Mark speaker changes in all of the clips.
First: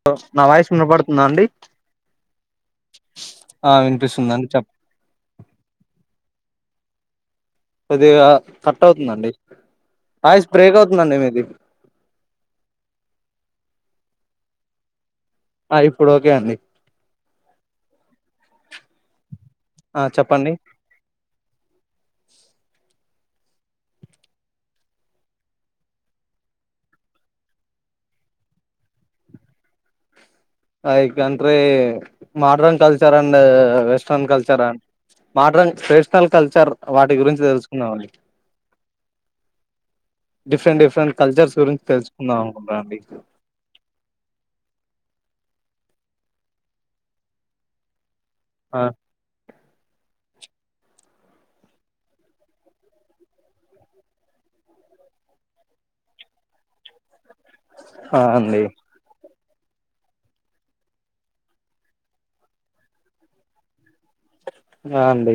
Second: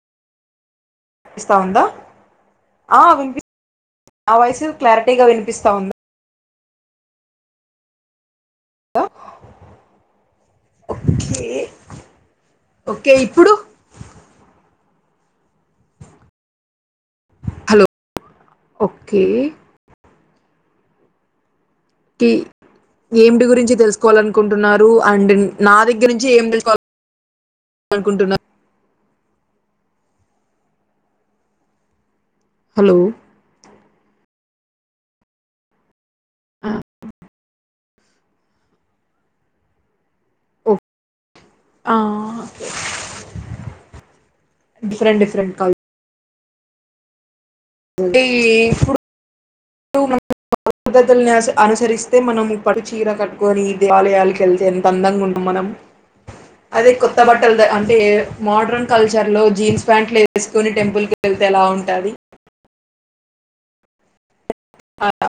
Speaker 1: [unintelligible] Noise
Speaker 2: పిస్తా ఉందా ఆ విన్పి
Speaker 1: ఆ
Speaker 2: ఆ
Speaker 1: వినిపిస్తుందండి
Speaker 2: వాయిస్
Speaker 1: చెప్
Speaker 2: క్లారిటీగా వినిపిస్తా ఉం
Speaker 1: కొద్దిగా కట్ అవుతుందండి వాయిస్ బ్రేక్ అవుతుందండి మీది
Speaker 2: ఓకే ఓకే ఇప్పుడు
Speaker 1: ఆ ఇప్పుడు ఓకే అండి
Speaker 2: హలో ఒక్కే
Speaker 1: ఆ చెప్పండి
Speaker 2: కి ఏమిటి గురించి తెలుసుకోవాలనుకుంటున్నారు అండ్ నా దగ్గర నుంచి ఏం తెలుసుకోవా [unintelligible] అనుకుంటున్నా
Speaker 1: [unintelligible] modern
Speaker 2: hello
Speaker 1: culture and western culture and modern ఫ్రే ల్ కల్చర్ వాటి గురించి తెలుసుకో [unintelligible] డిఫరెంట్ డిఫరెంట్ కల్చర్స్ గురించి
Speaker 2: ఆ
Speaker 1: తెలుసుకుందాం అనుకుంటనాండి
Speaker 2: రెంట్ కాల్ టే
Speaker 1: ఆ
Speaker 2: ఇప్పుడు [unintelligible] పద్ధతుల్ని అస్ అనుసరిస్తే మనము పట్టుచీర కట్టుకొని ఈ దేవాలయాలకి వెళ్తే ఎంత అందంగా ఉందు మనం అదే కొ త్త బట్టల్దే అంటే
Speaker 1: ఆ అండి
Speaker 2: మోడ్రన్ కల్చర్ లో జీన్స్ ప్యాంట్లు వ వేసుకొని టెంపుల్కి వెళ్తే ఎలా ఉంటుంది
Speaker 1: ఆ అండి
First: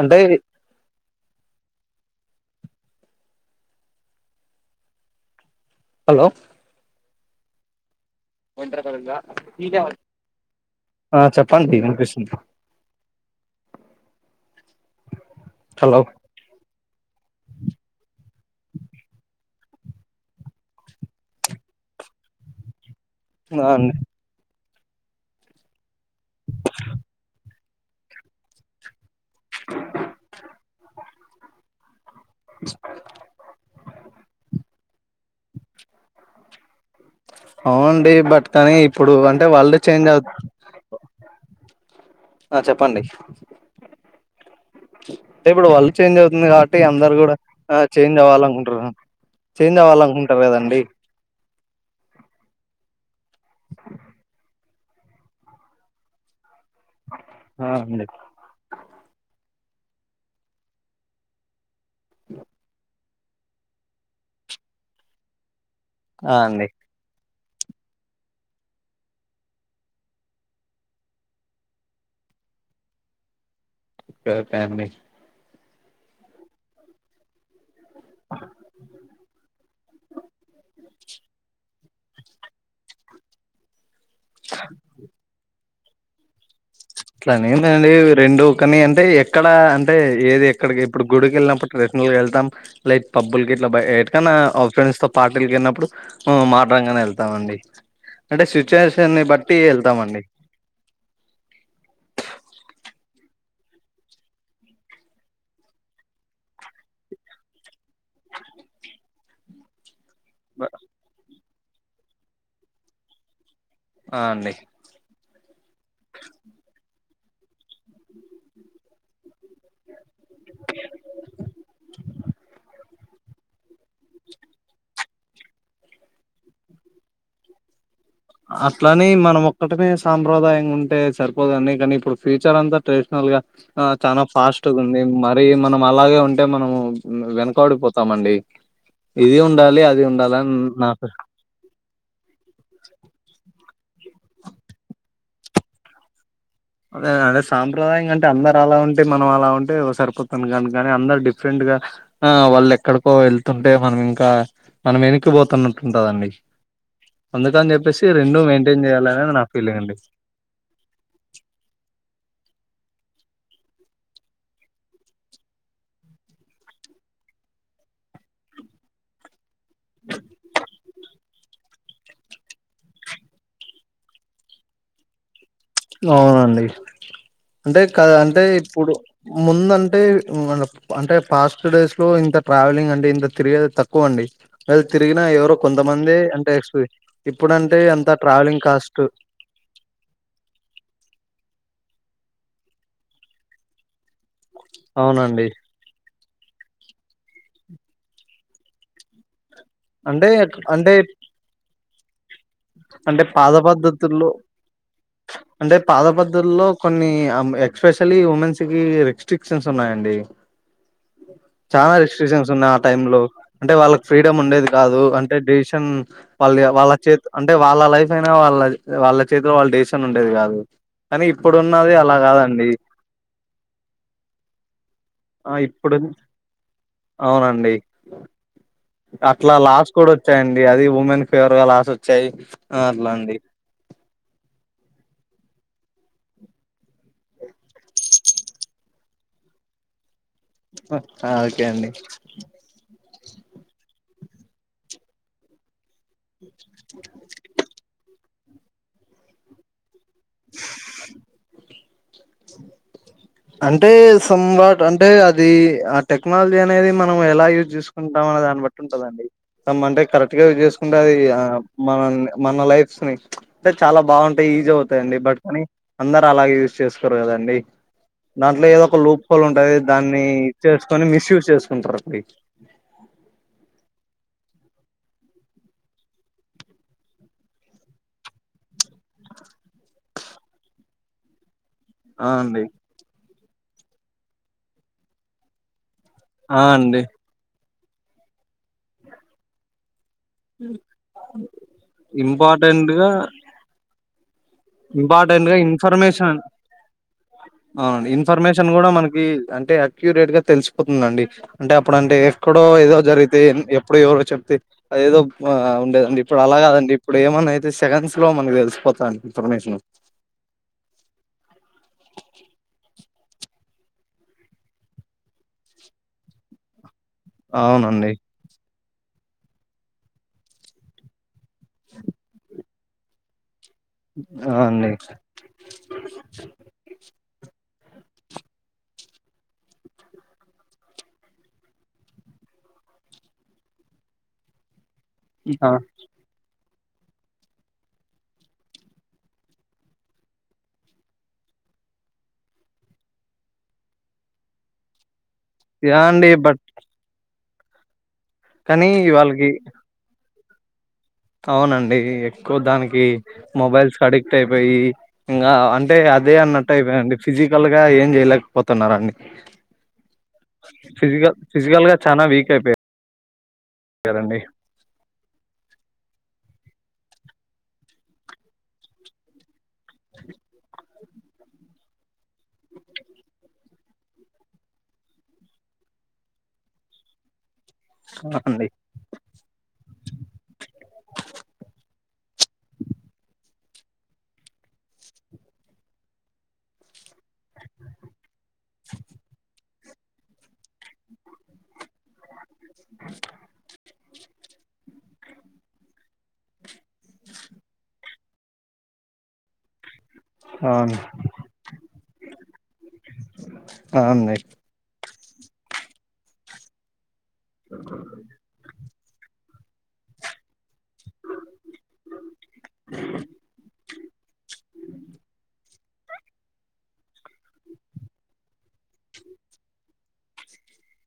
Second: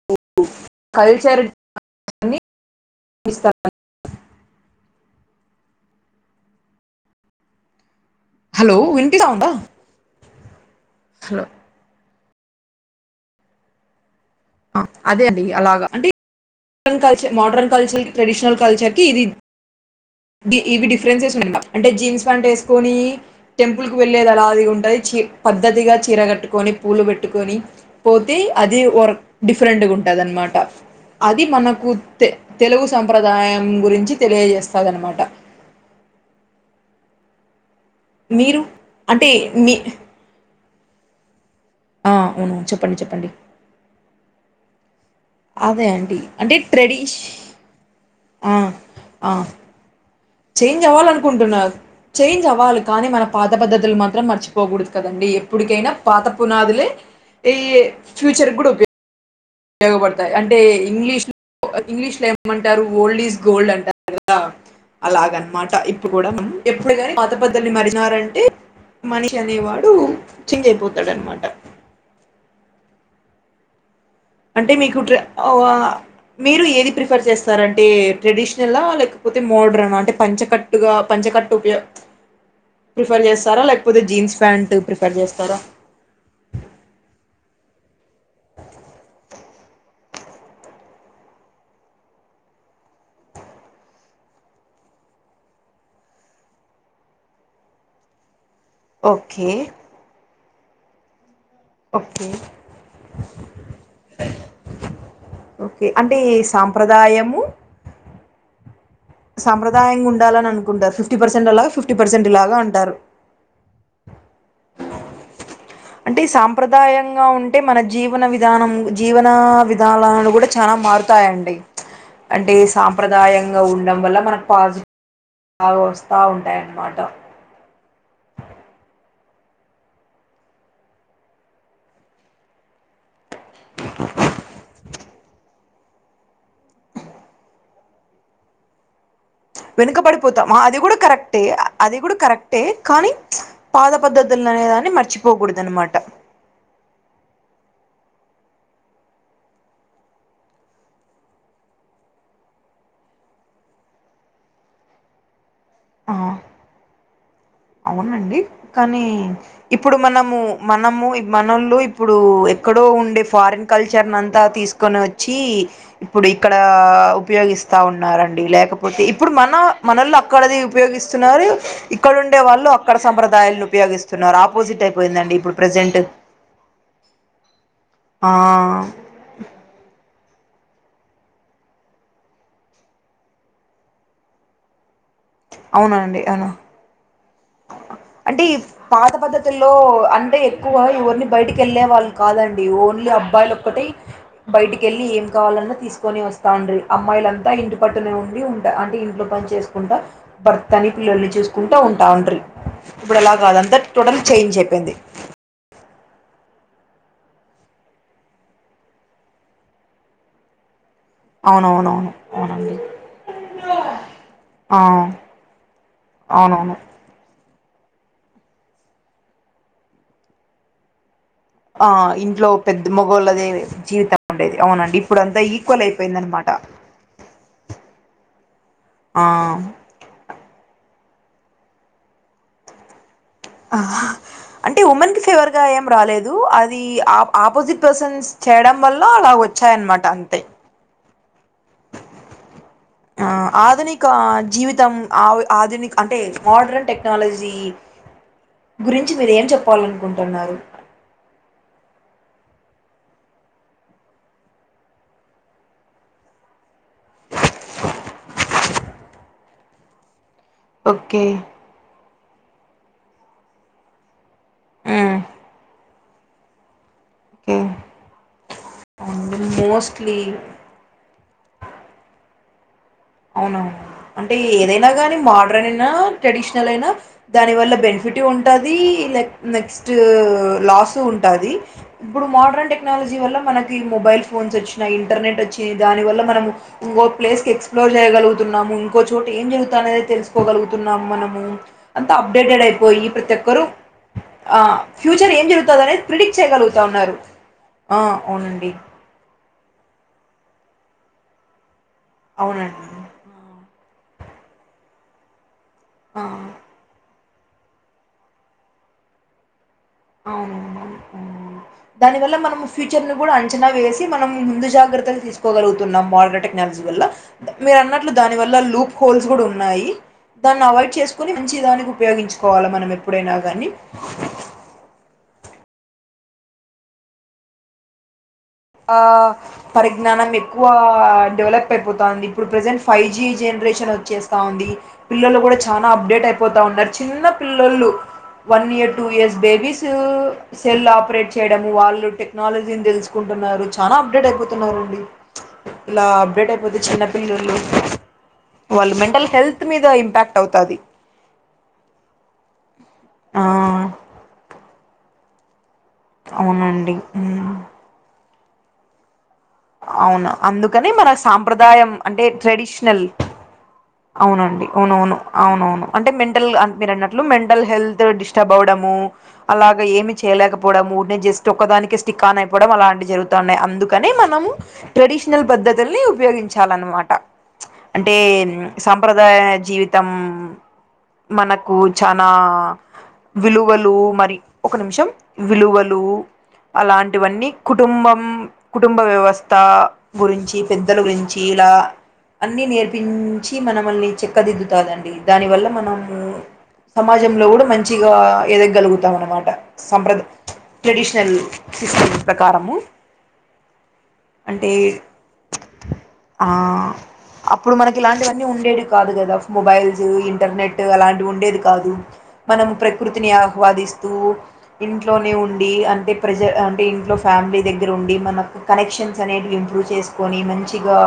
Speaker 1: అంటే
Speaker 2: కల్చర్
Speaker 1: హలో
Speaker 2: హలో
Speaker 1: ఒంటర
Speaker 2: వినిపిస్తా ఉందా
Speaker 1: ప ఆ
Speaker 2: హలో
Speaker 1: చెప్పండి వినిపిస్తుది
Speaker 2: అదే అండి అలాగా
Speaker 1: హలో
Speaker 2: అంటే modern culture modern culture traditional culture కి ఇది ఇవి డిఫరెన్సెస్ ఉన్నా అంటే జీన్స్ ప్యాంట్ వేసుకొని
Speaker 1: ఆ
Speaker 2: టెంపుల్
Speaker 1: అండి
Speaker 2: కు వెళ్లేద అలాది చ పద్ధతిగా చీర కట్టుకొని పూలు పెట్టుకొని పోతే అది వర్ డిఫరెంట్గటుద అన్నమాట అది మనకు తె తెలుగు సంప్రదాయం గురించి తెలియజేస్త అది అన్నమాట
Speaker 1: అవునండి బట్ కానీ ఇప్పుడు అంటే వరల్డ్ చేంజ్ అవు
Speaker 2: ఆ అవును చెప్పండి చెప్పండి
Speaker 1: అంటే ఇప్పుడు
Speaker 2: అదే
Speaker 1: వరల్డ్ చేంజ్
Speaker 2: అంటీ
Speaker 1: అవుతుంది
Speaker 2: అంటే
Speaker 1: కాబట్టి అందరు
Speaker 2: ట్రెడిషన్
Speaker 1: కూడా ఆ చేంజ్ అవ్వాలనుకుంటారు చేంజ్ అవ్వాలనుకుంటారు కదండి
Speaker 2: చేంజ్ అవ్వాలనుకుంటున్నారు చేంజ్ అవ్వాలి కానీ మన పాత పద్ధతులు మాత్రం మర్చిపో పోకూడదు కదండి ఎప్పుటికైనా పాత పునాదులే ఈ
Speaker 1: ఆ అండి
Speaker 2: ఫ్యూచర్ కూడా ఉపయో ఉపయోగపడతాయి అంటే ఇంగ్లీష్ ఇంగ్లీష్ లో ఇమ్మంటారు ఓల్డ్ ఇస్ గోల్డ్ అంటారు కదా అలాగనమాట ఇప్పుడు కూడా
Speaker 1: ఆ
Speaker 2: మా
Speaker 1: అండి
Speaker 2: ఎప్పుడే గాని పాత పద్ధతుల్ని మరిచినాడు అంటే మనిషి అనేవాడు చేంజ్ అయిపోతాడన్నమాట
Speaker 1: ఓకే
Speaker 2: అంటే
Speaker 1: అండి
Speaker 2: మీకు ట్రే మీరు ఏది ప్రిఫర్ చేస్తారుఅం ఏ ట్రెడిషనల్ ఆ లేకపోతే మోడ్రాన అంటే పంచకట్టుగా పంచకట్టు ఉయో ప్రిఫర్ చేస్తారా లైక్ పోతే జీన్స్ ప్యాంట్ ప్రిఫర్ చేస్తారా
Speaker 1: అట్లానేందండి రెండు కానీ అంటే ఎక్కడ అంటే ఏది ఎక్కడికి ఇప్పుడు గుడికి వెళ్ళినప్పుడు ట్రెడిషనల్ గా వెళ్తాం లైక్ పబ్బులకి ఇట్లా ఎట్కన్నా ఫ్రెండ్స్ తో పార్టీలకి వెళ్ళినప్పుడు మోడర్న్ గానే వెళ్తాం అండి అంటే స్విచ్ సిట్యువేషన్ నీ
Speaker 2: ఓకే
Speaker 1: బట్టి వెళతాం అండి
Speaker 2: ఓకే ఓకే అంటే ఏ సాంప్రదాయము సంప్రదాయం గు ఉండాలని అనుకుంటారు ఫిఫ్టీ పర్స్ జనరల్ గా ఫిఫ్టీ పర్సెంట్ ఇలాగ అంటారు
Speaker 1: ఆ అండి
Speaker 2: అంటే సంప్రదాయంగా ఉంటే మన జీవన విధానం జీవన విధానాలు కూడా చాల మారుతాయండి అంటే సంప్రదాయంగా ఉండడం వల్ల మనకు పాజిటివ్ బా వస్తా ఉంటాయి అన్నమాట
Speaker 1: అట్ల అని మనం ఒక్కటమే సంప్రదాయం గా ఉంటే సరిపోదండి కానీ ఇప్పుడు ఫ్యూచర్ అంతా ట్రెడిషనల్ గా ఆ చాలా ఫాస్ట్ గా ఉంది మ మరి మనం అలాగే ఉంటే మనం వెనకబడిపోతాము అండి
Speaker 2: వెనుకబడిపోతాం అది కూడా కరెక్టే అది కూడా కరెక్టే కానీ పాత పద్ధతులు అనేదాన్ని మర్చిపోకూడదు అన్నమాట
Speaker 1: అదేనండి సాంప్రదాయం గా అంటే అందరు అలా ఉంటే మనం అలా ఉంటే సరిపోతం కానీ కాని అందరు డిఫరెంట్ గా ఆ వాళ్ళు ఎక్కడికో వెళ్తుంటే మనం ఇంకా మనం వెనక్కిపోతున్నాం ఉంటది అండి
Speaker 2: అవునండి కానీ
Speaker 1: నా ఫీలింగ్
Speaker 2: ఇప్పుడు
Speaker 1: అండి
Speaker 2: మనము మనము మనోళ్లు ఇప్పుడు ఎక్కడో ఉండే ఫారిన్ కల్చర్ ని అంతా తీసుకొని వచ్చి ఇప్పుడు ఇక్కడ ఉపయోగిస్తా ఉన్నారండి లేకపోతే ఇప్పుడు మన మనోళ్లు అక్కడది ఉపయోగిస్త స్తున్నారు ఇక్కడ ఉ ఉండే వాళ్ళు అక్కడ సంప్రదాయాలు ఉపయోగిస్తున్నారు ఆపోజిట్ అయిపోయిందండి ఇప్పుడు ప్రజెంట్
Speaker 1: అవునండి అంటే క
Speaker 2: ఆ
Speaker 1: అంటే ఇప్పుడు ముందంటే ఊ మన అంటే పాస్ట్ డేస్ లో ఇంత ట్రావెలింగ్ అండి ఇంత తిరిగేది తక్కువ అండి తిరిగినా ఎవరో కొంతమందే
Speaker 2: అవునండి అవును
Speaker 1: అంటే ఇప్పుడంటే అంత
Speaker 2: అంటే ఈ
Speaker 1: ట్రావెలింగ్ కాస్ట్
Speaker 2: పాత పద్ధతుల్లో అంటే ఎక్కువ ఎవరిని బయటికి వెళ్ళే వాళ్ళు కాదండి ఓన్లీ అబ్బాయిలు ఒక్కటిే బయటికేళ్ళి ఏం
Speaker 1: అవునండి
Speaker 2: కావాలన్నా తీసుకుని వస్త్ తండ్రి అమ్మాయిలంత ఇంటి పట్టునే ఉండి ఉంటే అంటే ఇంట్లో పని చేస్త కుంట
Speaker 1: అంటే
Speaker 2: భర్తని
Speaker 1: అంటే
Speaker 2: పిల్లల్ని చేూసుకుంట టోన్ టాండ్రి
Speaker 1: అంటే
Speaker 2: ఇప్పుడలా
Speaker 1: పాత
Speaker 2: కాదంతా టోటల్
Speaker 1: పద్ధతుల్లో
Speaker 2: చేంజ్ అయిపోయింది
Speaker 1: అంటే పాత పద్ధతుల్లో కొన్ని ఎక్స్పెషలీ ఉమెన్స్ కి రిస్ట్రిక్షన్స్ ఉన్నాయండి చాలా
Speaker 2: అవునవునవును
Speaker 1: రిస్ట్రిక్షన్స్ ఉన్నాయి
Speaker 2: అవునండి
Speaker 1: ఆ టైమ్ లో అంటే వాళ్ళకి ఫ్రీడమ్ ఉండేది
Speaker 2: ఆ
Speaker 1: కాదు అంటే డిసిషన్ వాళ్ళ
Speaker 2: అవునవును
Speaker 1: వాళ్ళ చేతి అంటే వాళ్ళ లైఫ్ అయినా వాళ్ళ వాళ్ళ చేతిలో వాళ్ళ డెసిషన్ ఉండేది కాదు కానీ
Speaker 2: ఆ
Speaker 1: ఇప్పుడున్నది అలా
Speaker 2: ఇంట్లో
Speaker 1: కాదండి
Speaker 2: పెద్ద మొగోళ్ళదే జీవితం ఉండేది అవునండి ఇప్పుడు అంతా
Speaker 1: ఆ
Speaker 2: ఈక్వల్
Speaker 1: ఇప్పుడు
Speaker 2: అయిపోయిందన్నమాట
Speaker 1: అవునండి అట్లా లాస్ కూడా వచ్చాయండి అది ఉమెన్ ఫేవర్ గా లాస్ వచ్చాయి అట్లా అండి
Speaker 2: ఆహ్ అంటే ఉమెన్ కి ఫేవర్ గా ఏం రాలేదు అది ఆ ఆపోజిట్ పర్సన్స్ చేయడం వల్ల అలా వచ్చాయన్నమాట అంతే
Speaker 1: ఓకే అండి
Speaker 2: ఆ ఆధునిక జీవితం ఆ ఆధునిక అంటే మోడ్రన్ టెక్నాలజీ గురించి మీర ఏం చెప్పాలం కుంటున్నారు
Speaker 1: అంటే సమ్ వాట్ అంటే అది ఆ టెక్నాలజీ అనేది మనం ఎలా యూజ్ చేసుకుంటాం అనే దాన్ని బట్టి ఉంటదండి సమ్ అంటే కరెక్ట్ గా చేసుకుంటే అది
Speaker 2: ఓకే.
Speaker 1: ఆ మనల్ని మన లైఫ్స్ ని అంటెచాలా బావుంటుంది తే ఈజీ అవుతాయండి
Speaker 2: హ్మ్.
Speaker 1: బట్ కానీ అందరు అలాగే చేసుకోరు కదండి
Speaker 2: ఓకే.
Speaker 1: దాంట్లో ఏదో ఒక లూప్
Speaker 2: అండ్
Speaker 1: హోల్ ఉంటాది
Speaker 2: మోస్ట్‌లీ
Speaker 1: దాన్ని ఇది చ్చేసుకొని మిస్ యూస్ చేసుకుంటారు అండి
Speaker 2: అవునవును అంటే ఏదైనా కానీ మోడ్రన్ అయినా ట్రెడిషనల్ అయినా దాని వల్ల బెనిఫిట్ ఉంటాది లైక్ నెక్స్ట్ లాస్ ఉంటాది ఇప్పుడు
Speaker 1: ఆ అండి
Speaker 2: మోడ్రన్ టెక్నాలజీ వల్ల మనకి మొబైల్ ఫోన్స్ వచ్చినాయి ఇంటర్నెట్ వచ్చి దాని వల్ల మనం
Speaker 1: ఆ అండి
Speaker 2: ఇంకో ప్లేస్ కి ఎక్స్ ఎలో చేయలుగున్నా ఇంకో చోట ఏం జరుగుతాంది అనేది తెలుసు కోగలుగుతున్నాం మనము అంత అప్డేటెడ్
Speaker 1: ఇంపార్టెంట్
Speaker 2: అయిపోయి
Speaker 1: గా
Speaker 2: ప్రతి ఒక్కరు ఆ ఫ్యూచర్ ఏం
Speaker 1: ఇంపార్టెంట్ గా
Speaker 2: జరుగుతుంది అనేది
Speaker 1: ఇన్ఫర్మేషన్
Speaker 2: ప్రిడిక్ట్ చేయగలుగుతా ఉన్నారు ఆ అవునండి
Speaker 1: అంటె అక్యూరేట్ గా తెలిసిపోతుందండి అంటె ఎప్పుడంటె ఎక్కడో
Speaker 2: అవునండి.
Speaker 1: ఏదో జరిగితే ఎప్పుడో ఎవరో ఏదో చెప్తే అదేదో ఆ ఉండేదండి
Speaker 2: ఆ!
Speaker 1: ఇప్పుడు
Speaker 2: ఆ!
Speaker 1: అలా కాదండి ఇప్పుడు ఏమన్నా అయితే సెకండ్స్ లో మనకి తెలిసిపోతాంది పర్మిషను
Speaker 2: అవునవును ఫచర్ ను కూడా అంచనా వేసి మనం ముందు జాగ్రత్తలు తీసుకోగలుగుతున్నాం మోడ్రన్ టెక్నాలజీ వల్ల మీరు
Speaker 1: అవునండి
Speaker 2: అన్నట్లు దాని వల్ల లూప్ హోల్స్ కూడా ఉన్నాయి దాన్ని అవాయిడ్ చేసుకుని మంచి దానికి ఉపయోగించుకోవాల మన ఎప్పుడైనా గానీ
Speaker 1: ఆ అండి
Speaker 2: ఆ పరిజ్ఞానం ఎక్కువ డెవలప్ అయిపోతాంది ఇప్పుడు ప్రెజెంట్ ఫైవ్ జి జనరేషన్ వచ్చేస్తా ఉంది పిల్లలు కూడా
Speaker 1: ఆ
Speaker 2: చానా అప్డేట్ అయిపోత్ ట ఉన్నారు చిన్న పిల్లలు one year two years babies cell operate చేయడం వాళ్ళు టెక్నాలజీని తెలుసుకుం న్నారు చాలా అప్డేట్ అయిపోతున్నారు అండి
Speaker 1: యా
Speaker 2: ఇలా
Speaker 1: అండి
Speaker 2: అప్డేట్
Speaker 1: బట్
Speaker 2: అయిపోతే చిన్న పిల్లోళ్లు
Speaker 1: కానీ
Speaker 2: వాళ్ళు మెంటల్
Speaker 1: వాళ్ళకి
Speaker 2: హెల్త్ మీద ఇంపాక్ట్ అవుతాది
Speaker 1: అవునండి ఎక్కువ దానికి కి
Speaker 2: ఆ
Speaker 1: మొబైల్స్ కి అడిక్ట్ అయిపోయి ఇంగా అం అంటే అదే అన్నట్టు
Speaker 2: అవునండి
Speaker 1: అయిపోయిండి
Speaker 2: ఉమ్,
Speaker 1: ఫిజికల్ గా ఏం చేయలే పోతున్నారండి
Speaker 2: అవును అందుకనే మన
Speaker 1: ఫిజికల్ ఫిజికల్
Speaker 2: సాంప్రదాయం
Speaker 1: గా
Speaker 2: అంటే
Speaker 1: చానా వీక్
Speaker 2: ట్రెడిషనల్
Speaker 1: అయిపోయారండి.
Speaker 2: అవునండి అవునవును అవునవును అంటే మెంటల్ అం మీరు అన్నట్లు మెంటల్ హెల్త్ డిస్టర్బ్ అవ్వడము అలాగ ఏమి చేయలేకపోవడము నే జస్ట్ ఒక్క దానికే స్టిక్ ఆన్ అయిపోవడం అలాంటివి జరుగుతా ఉన్నాయి అందుకనే మనము ట్రెడిషనల్ పద్ధతుల్ని ఉపయోగించాలన్నమాట. అంటే
Speaker 1: ఆ అండి
Speaker 2: సాంప్రదాయ జీవితం మనకు చాలా విలు వలు మరి ఒక నిమిషం విలువలు అలాంటివన్నీ కుటుంబం కుటుంబ వ్యవస్ త్త గురించి పెద్దల గురించి ఇలా అన్నీ నేర్పించి మనమల్ని చెక్కదిద్దుతాదండి. దానివల్ల మనము సమాజంలో కూడా మంచిగా ఎదగలుగుతాం అన్నమాట సంప్రద
Speaker 1: అవును
Speaker 2: ట్రెడిషనల్ సిస్టమ్స్ ప్రకారము
Speaker 1: ఆ అండి
Speaker 2: అంటే ఆ అప్పుడు మనకి ఇలాంటివన్నీ ఉండేడు కాదు కదా మొబైల్స్ ఇంటర్నెట్ అలాంటి ఉండేది కాదు మనం ప్రకృతిని ఆహ్వాదిస్తూ ఇంట్లోనే ఉండి అన్ అంటే ప్రెజ అంటే ఇంట్లో ఫ్యామిలీ దగ్గర ఉండి మనకు కనెక్షన్ క్యూరన్ ఇంప్రువ్ చెస్కోని మంచీగా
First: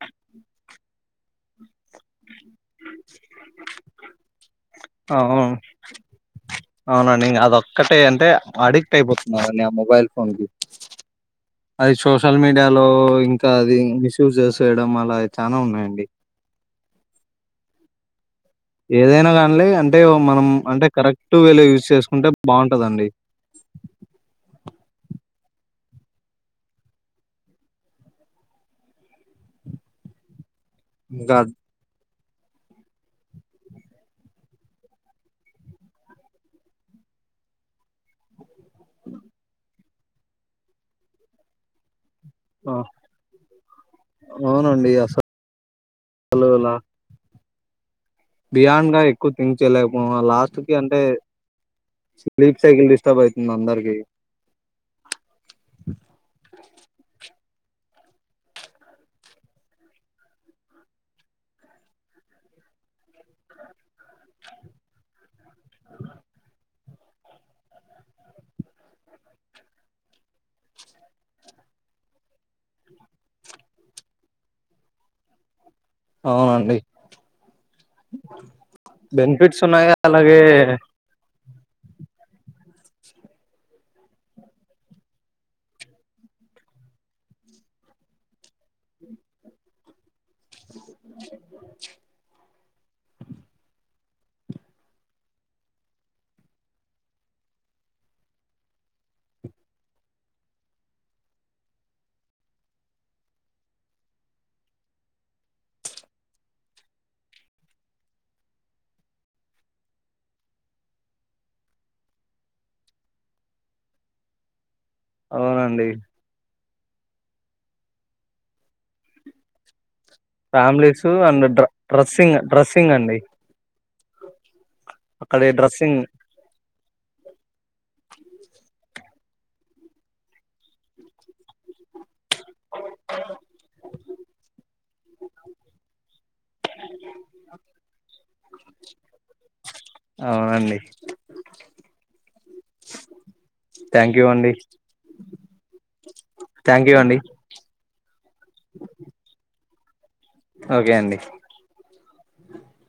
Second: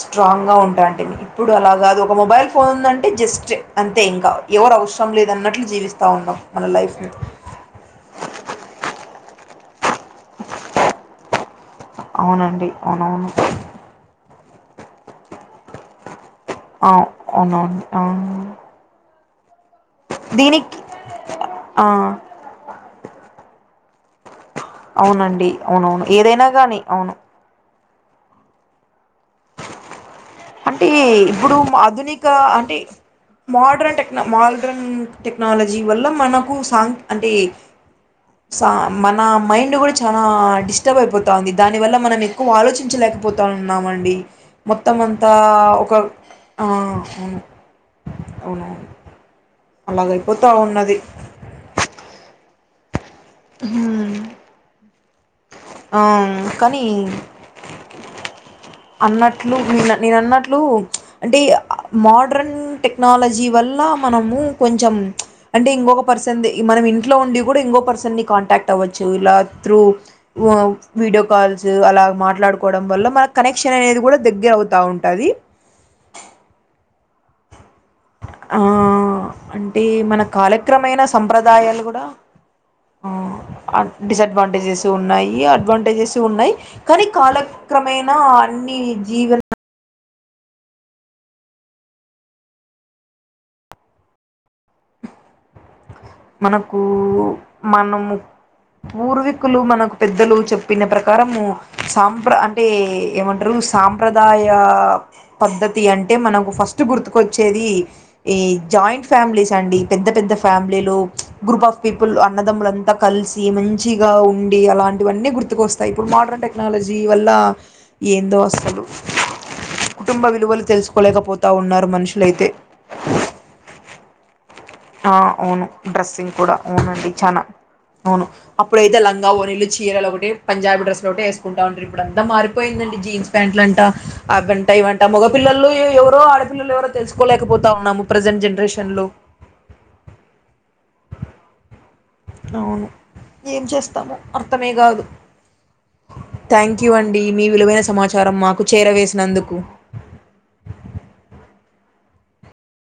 Speaker 2: స్టోంగా ఉండండి ఎప్పుడు అలకడు మొబైల్ పోందంటే జస్ట్ అంతే ఇంకా ఎవరు అవసరం
Speaker 1: అవును
Speaker 2: లేదన్నట్లు జీవిస్తా ఉన్నాం మన లైఫ్ని
Speaker 1: అవునండి మనల్ని ఆ మొబైల్ ఫోన్కి అది సోషల్
Speaker 2: అవునండి
Speaker 1: మీడియాలో
Speaker 2: అవునవును
Speaker 1: ఇంకా అది మిస్యూజ్ చేస్త చేయడం అల చానా ఉన్నాయండి
Speaker 2: అవు అవునవును ఆ
Speaker 1: ఏదైనా కానీ [unintelligible] అంటే మనం అంటే కరెక్ట్ వేలో యూస్
Speaker 2: దీనికి
Speaker 1: చేసుకుంటే బాగుంటందండి.
Speaker 2: అవునండి అవునవును ఏదైనా గాని అవును అంటే
Speaker 1: ఇంకా
Speaker 2: ఇప్పుడు ఆధుని ఇంకా అంటే మోడ్రన్ టెక్న మోడ్రన్ టెక్నాలజీ వల్ల మనకు సాంగ్ అంటే సా మన మైండ్ కూడా చాలా డిస్టర్బ్ అయిపోత ఉంది దానివల్ల మనం ఎక్కువ
Speaker 1: ఆ
Speaker 2: ఆలోచించలేకపోతా ఉన్నామండి మొం
Speaker 1: అవునండి
Speaker 2: మొత్తమంతా ఒకవు
Speaker 1: అసలు అలా బియాండ్ గా ఎక్కువ థంక్ చేయలేకపో
Speaker 2: అలాగైపోతా
Speaker 1: లాస్ట్ కి
Speaker 2: ఉన్నది
Speaker 1: అంటే సైకి ఇష్టవుతుంది అందరికి
Speaker 2: హ్మ్. ఆ కానీ అన్నట్లు నేను నేను అన్నట్లు అంటే మోడర్న్ టెక్నాలజీ వల్ల మనము కొంచెం అంటే ఇంకొక పర్సన్ మనం ఇంట్లో ఉండి కూడా ఇంకొక పర్సన్ని కాంటాక్ట్ అవ్వచ్చు ఇలా త్రూ వీడియో కాల్స్ అలా మాట్లాడుకోవడం వల్ల మనకు కనెక్షన్ అనేది కూడా దగ్గర అవుతూ ఉంటుంది
Speaker 1: అవునండి
Speaker 2: ఆ
Speaker 1: బెనిఫిట్స్
Speaker 2: అంటే
Speaker 1: ఉన్నాయి
Speaker 2: మన
Speaker 1: అలాగే
Speaker 2: కాలక్రమైన సంప్రదాయ ఆదాయాలు కూడా డిసడ్వాంటేజెస్ ఉన్నాయి అడ్వాంటేజెస్ ఉన్నాయి కానీ కాలక్రమేణ అన్ని జీవన మనకు మనము పూర్వీకులు మనకు పెద్దలు చెప్పిన ప్రకారము సాంప్ర అంటే ఏమంటారు సాంప్రదాయ పద్ధతి అంటే మనకు ఫస్ట్ గుర్తుకొచ్చేది ఈ జాయింట్ ఫ్యామిలీ పెద్ద పెద్ద ఫ్యామిలీలు గ్రూప్ ఆఫ్ పీపుల్ అన్నదమ్ములంతా కలిసి మంచిగా ఉండి అలాంటి ఇవన్నీ గుర్తుకొస్తా
Speaker 1: అవునండి
Speaker 2: ఇప్పుడు మడన్ టెక్నాలజీ వల్ల ఏందో అసలు కుటుంబ విలువలు
Speaker 1: ఫ్యామిలీస్ అండ్
Speaker 2: తెలుసుకోలేకపోతూ
Speaker 1: డ్ర
Speaker 2: ఉన్నారు
Speaker 1: డ్రెస్సింగ్
Speaker 2: మనుషులైతే
Speaker 1: డ్రెస్సింగ్ అండి
Speaker 2: ఆ అవును డ్రెస్సింగ్ కూడా అవునండి చాలా అవును అప్పుడైతే లంగా ఓ నళ్లు చీరలో ఒకటి పంజాబీ డ్రెస్ లో ఒకటి వేసుకుంటా ఉండారు ఇప్పు అంత మారిపోయిందండి జీన్స్ ప్యాంట్లుంటా అవంట ఇవంట మగ పపిల్లలు ఎవరో ఆడపిల్లలు ఎవరో తెలుసుకోలేకపోతా ఉన్నాము ప్రజెంట్ జనరేషన్ లో
Speaker 1: అవునండి
Speaker 2: అవును ఏం చేస్తాము
Speaker 1: థ్యాంక్ యూ అండి
Speaker 2: అర్థమే కాదు థ్యాంక్ యూ అండి మీ విలువైన సమాచారం చారం మాకు చేర వేసినందుకు
Speaker 1: ఓకే అండి